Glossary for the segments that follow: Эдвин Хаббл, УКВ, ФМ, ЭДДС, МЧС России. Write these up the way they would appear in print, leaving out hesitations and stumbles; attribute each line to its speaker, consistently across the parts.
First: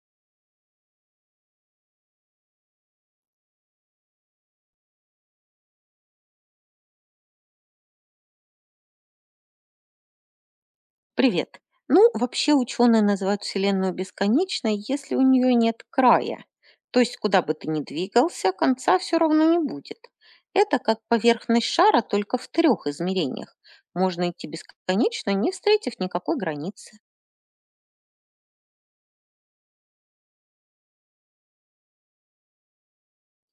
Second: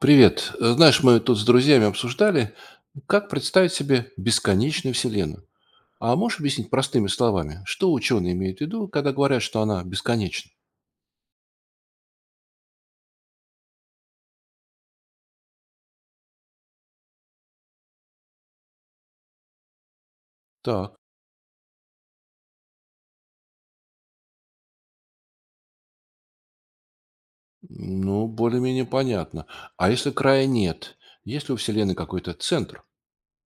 Speaker 1: Привет. Знаешь, мы тут с друзьями обсуждали, как представить себе бесконечную Вселенную. А можешь объяснить простыми словами, что ученые имеют в виду, когда говорят, что она бесконечна?
Speaker 2: Привет. Ну, вообще ученые называют Вселенную бесконечной, если у нее нет края. То есть, куда бы ты ни двигался, конца все равно не будет. Это
Speaker 1: Так,
Speaker 2: как поверхность шара, только в трех измерениях. Можно идти бесконечно, не встретив никакой границы.
Speaker 1: ну, более-менее понятно. А если края нет? Есть ли у Вселенной какой-то центр?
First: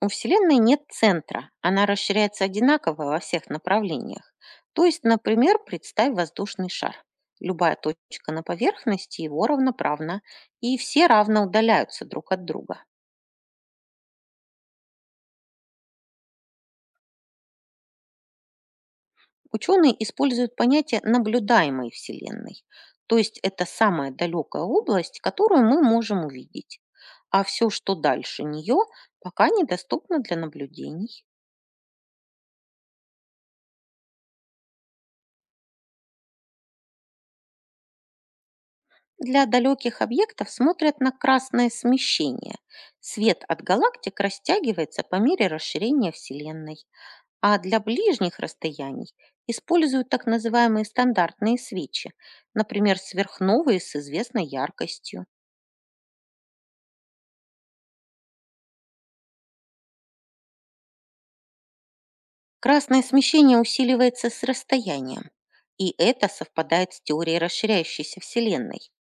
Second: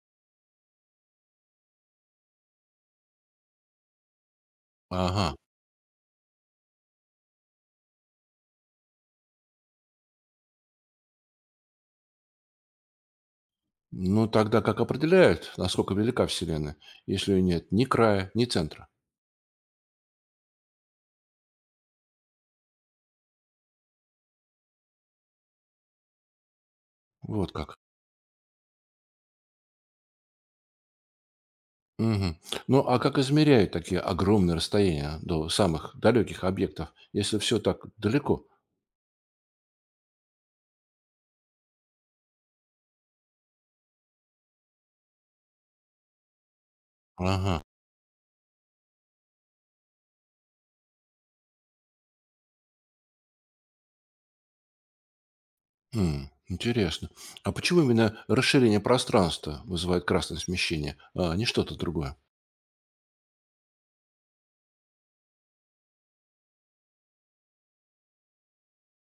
Speaker 2: У Вселенной нет центра. Она расширяется одинаково во всех направлениях. То есть,
Speaker 1: Ага.
Speaker 2: например, представь воздушный шар. Любая точка на поверхности его равноправна, и все равно удаляются друг от друга.
Speaker 1: Ну, тогда как определяют, насколько велика Вселенная, если ее нет ни края, ни центра?
Speaker 2: Ученые используют понятие наблюдаемой Вселенной, то есть это самая далекая область, которую мы можем увидеть, а
Speaker 1: Вот
Speaker 2: все,
Speaker 1: как.
Speaker 2: что дальше нее, пока недоступно для наблюдений.
Speaker 1: Мгм. Ну, а как измеряют такие огромные расстояния до самых далеких объектов, если все так далеко?
Speaker 2: Для далеких объектов смотрят на красное смещение. Свет от галактик растягивается по мере расширения Вселенной, а
Speaker 1: Ага.
Speaker 2: для ближних расстояний используют так называемые стандартные свечи, например, сверхновые с известной яркостью.
Speaker 1: Интересно. А почему именно расширение пространства вызывает красное смещение, а не что-то другое?
Speaker 2: Красное смещение усиливается с расстоянием, и это совпадает с теорией расширяющейся Вселенной.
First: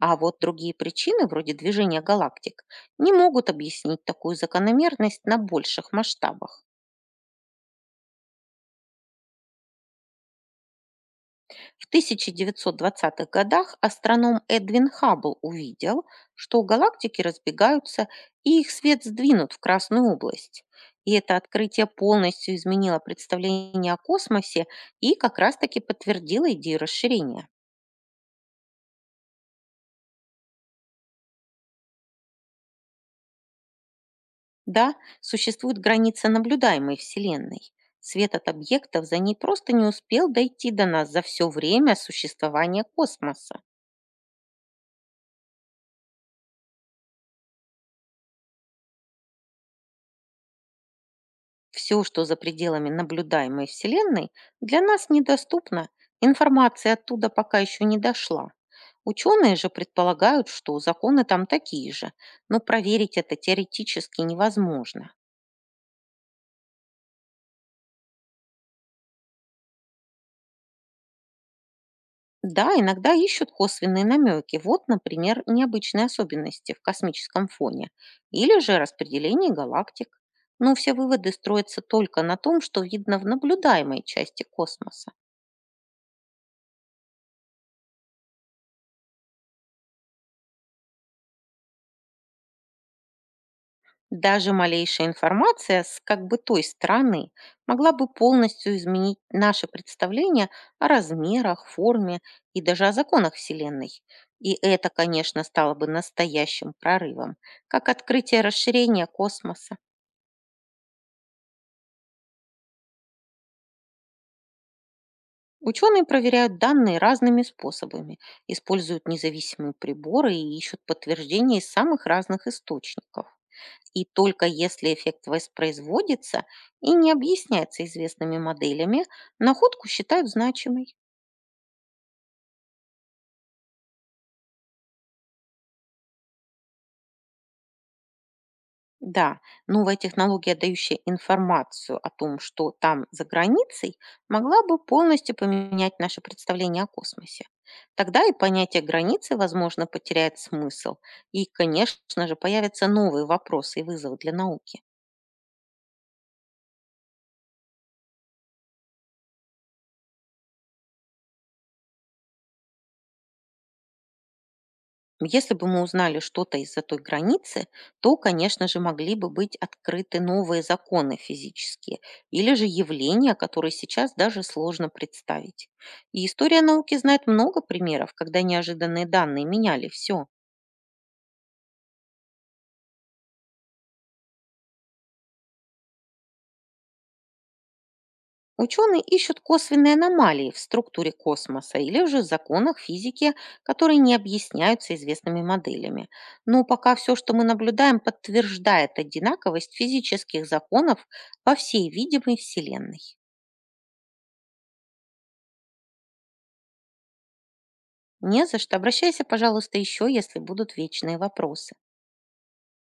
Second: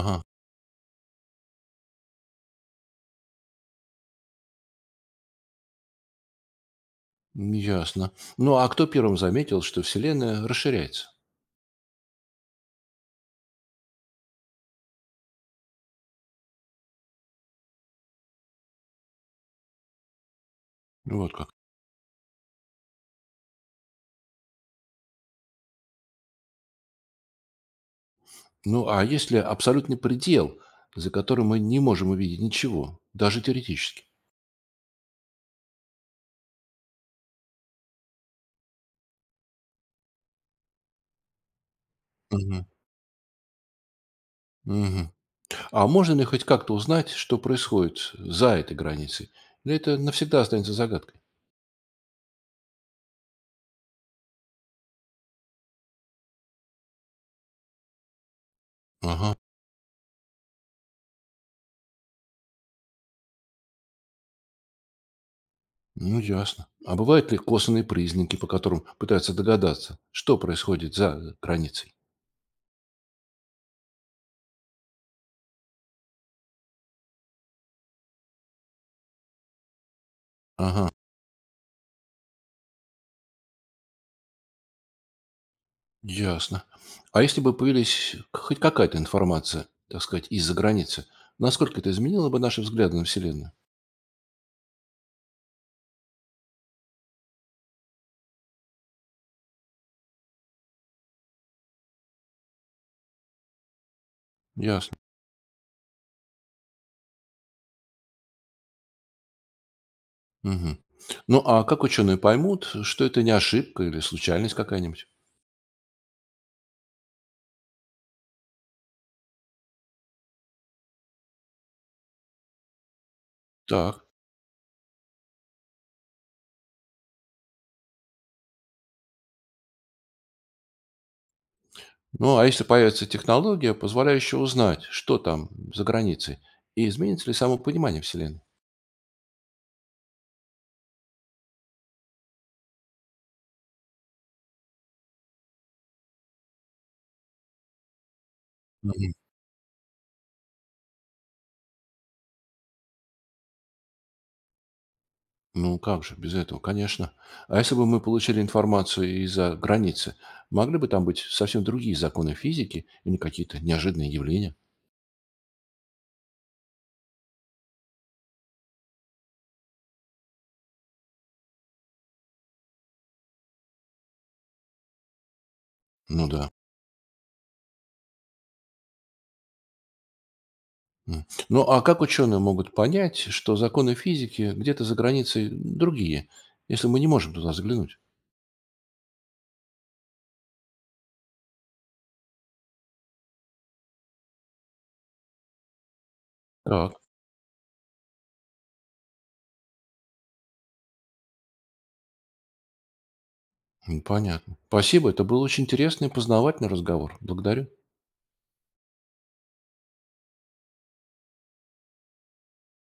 Speaker 2: А вот другие причины, вроде движения галактик, не могут объяснить такую закономерность на больших масштабах.
Speaker 1: ясно. Ну, а кто первым заметил, что Вселенная расширяется?
Speaker 2: В 1920-х годах астроном Эдвин Хаббл увидел, что галактики разбегаются и их свет сдвинут в красную область. И
Speaker 1: Вот
Speaker 2: это
Speaker 1: как.
Speaker 2: открытие полностью изменило представление о космосе и как раз-таки подтвердило идею расширения.
Speaker 1: Ну, а есть ли абсолютный предел, за которым мы не можем увидеть ничего, даже теоретически?
Speaker 2: Да, существует граница наблюдаемой Вселенной. Свет от объектов за ней просто не успел дойти до нас за все время
Speaker 1: Мгм,
Speaker 2: существования космоса.
Speaker 1: мгм. А можно ли хоть как-то узнать, что происходит за этой границей? Или это навсегда останется загадкой?
Speaker 2: Все, что за пределами наблюдаемой Вселенной, для нас недоступно. Информация оттуда пока еще не дошла.
Speaker 1: Ага.
Speaker 2: Ученые же предполагают, что законы там такие же, но проверить это теоретически невозможно.
Speaker 1: Ну, ясно. А бывают ли косвенные признаки, по которым пытаются догадаться, что происходит за границей?
Speaker 2: Да, иногда ищут косвенные намеки. Вот, например, необычные особенности в космическом фоне или же распределение галактик. Но
Speaker 1: Ага,
Speaker 2: все выводы строятся только на том, что видно в наблюдаемой части космоса.
Speaker 1: ясно. А если бы появилась хоть какая-то информация, так сказать, из-за границы, насколько это изменило бы наши взгляды на Вселенную?
Speaker 2: Даже малейшая информация с, как бы, той стороны могла бы полностью изменить наше представление о размерах, форме и даже о законах Вселенной. И это,
Speaker 1: Ясно.
Speaker 2: конечно, стало бы настоящим прорывом, как открытие расширения космоса.
Speaker 1: Мгм. Ну, а как ученые поймут, что это не ошибка или случайность какая-нибудь?
Speaker 2: Ученые проверяют данные разными способами, используют независимые приборы и ищут подтверждения из самых разных источников. И
Speaker 1: Так.
Speaker 2: только если эффект воспроизводится и не объясняется известными моделями, находку считают значимой.
Speaker 1: Ну, а если появится технология, позволяющая узнать, что там за границей, и изменится ли само понимание Вселенной?
Speaker 2: Да, новая технология, дающая информацию о том, что там за границей, могла бы полностью поменять наше представление о космосе. Тогда и понятие границы, возможно, потеряет смысл. И, конечно же, появятся новые вопросы и вызовы для науки.
Speaker 1: Ну, как же без этого, конечно. А если бы мы получили информацию из-за границы, могли бы там быть совсем другие законы физики или какие-то неожиданные явления?
Speaker 2: Если бы мы узнали что-то из-за той границы, то, конечно же, могли бы быть открыты новые законы физические или же явления, которые сейчас даже сложно представить. И
Speaker 1: Ну да.
Speaker 2: история науки знает много примеров, когда неожиданные данные меняли все.
Speaker 1: М. Ну а как ученые могут понять, что законы физики где-то за границей другие, если мы не можем туда заглянуть?
Speaker 2: Ученые ищут косвенные аномалии в структуре космоса или же в законах физики, которые не объясняются известными моделями. Но пока
Speaker 1: Так,
Speaker 2: все, что мы наблюдаем, подтверждает одинаковость физических законов во всей видимой Вселенной.
Speaker 1: понятно. Спасибо, это был очень интересный и познавательный разговор. Благодарю.
Speaker 2: Не за что. Обращайся, пожалуйста, еще, если будут вечные вопросы.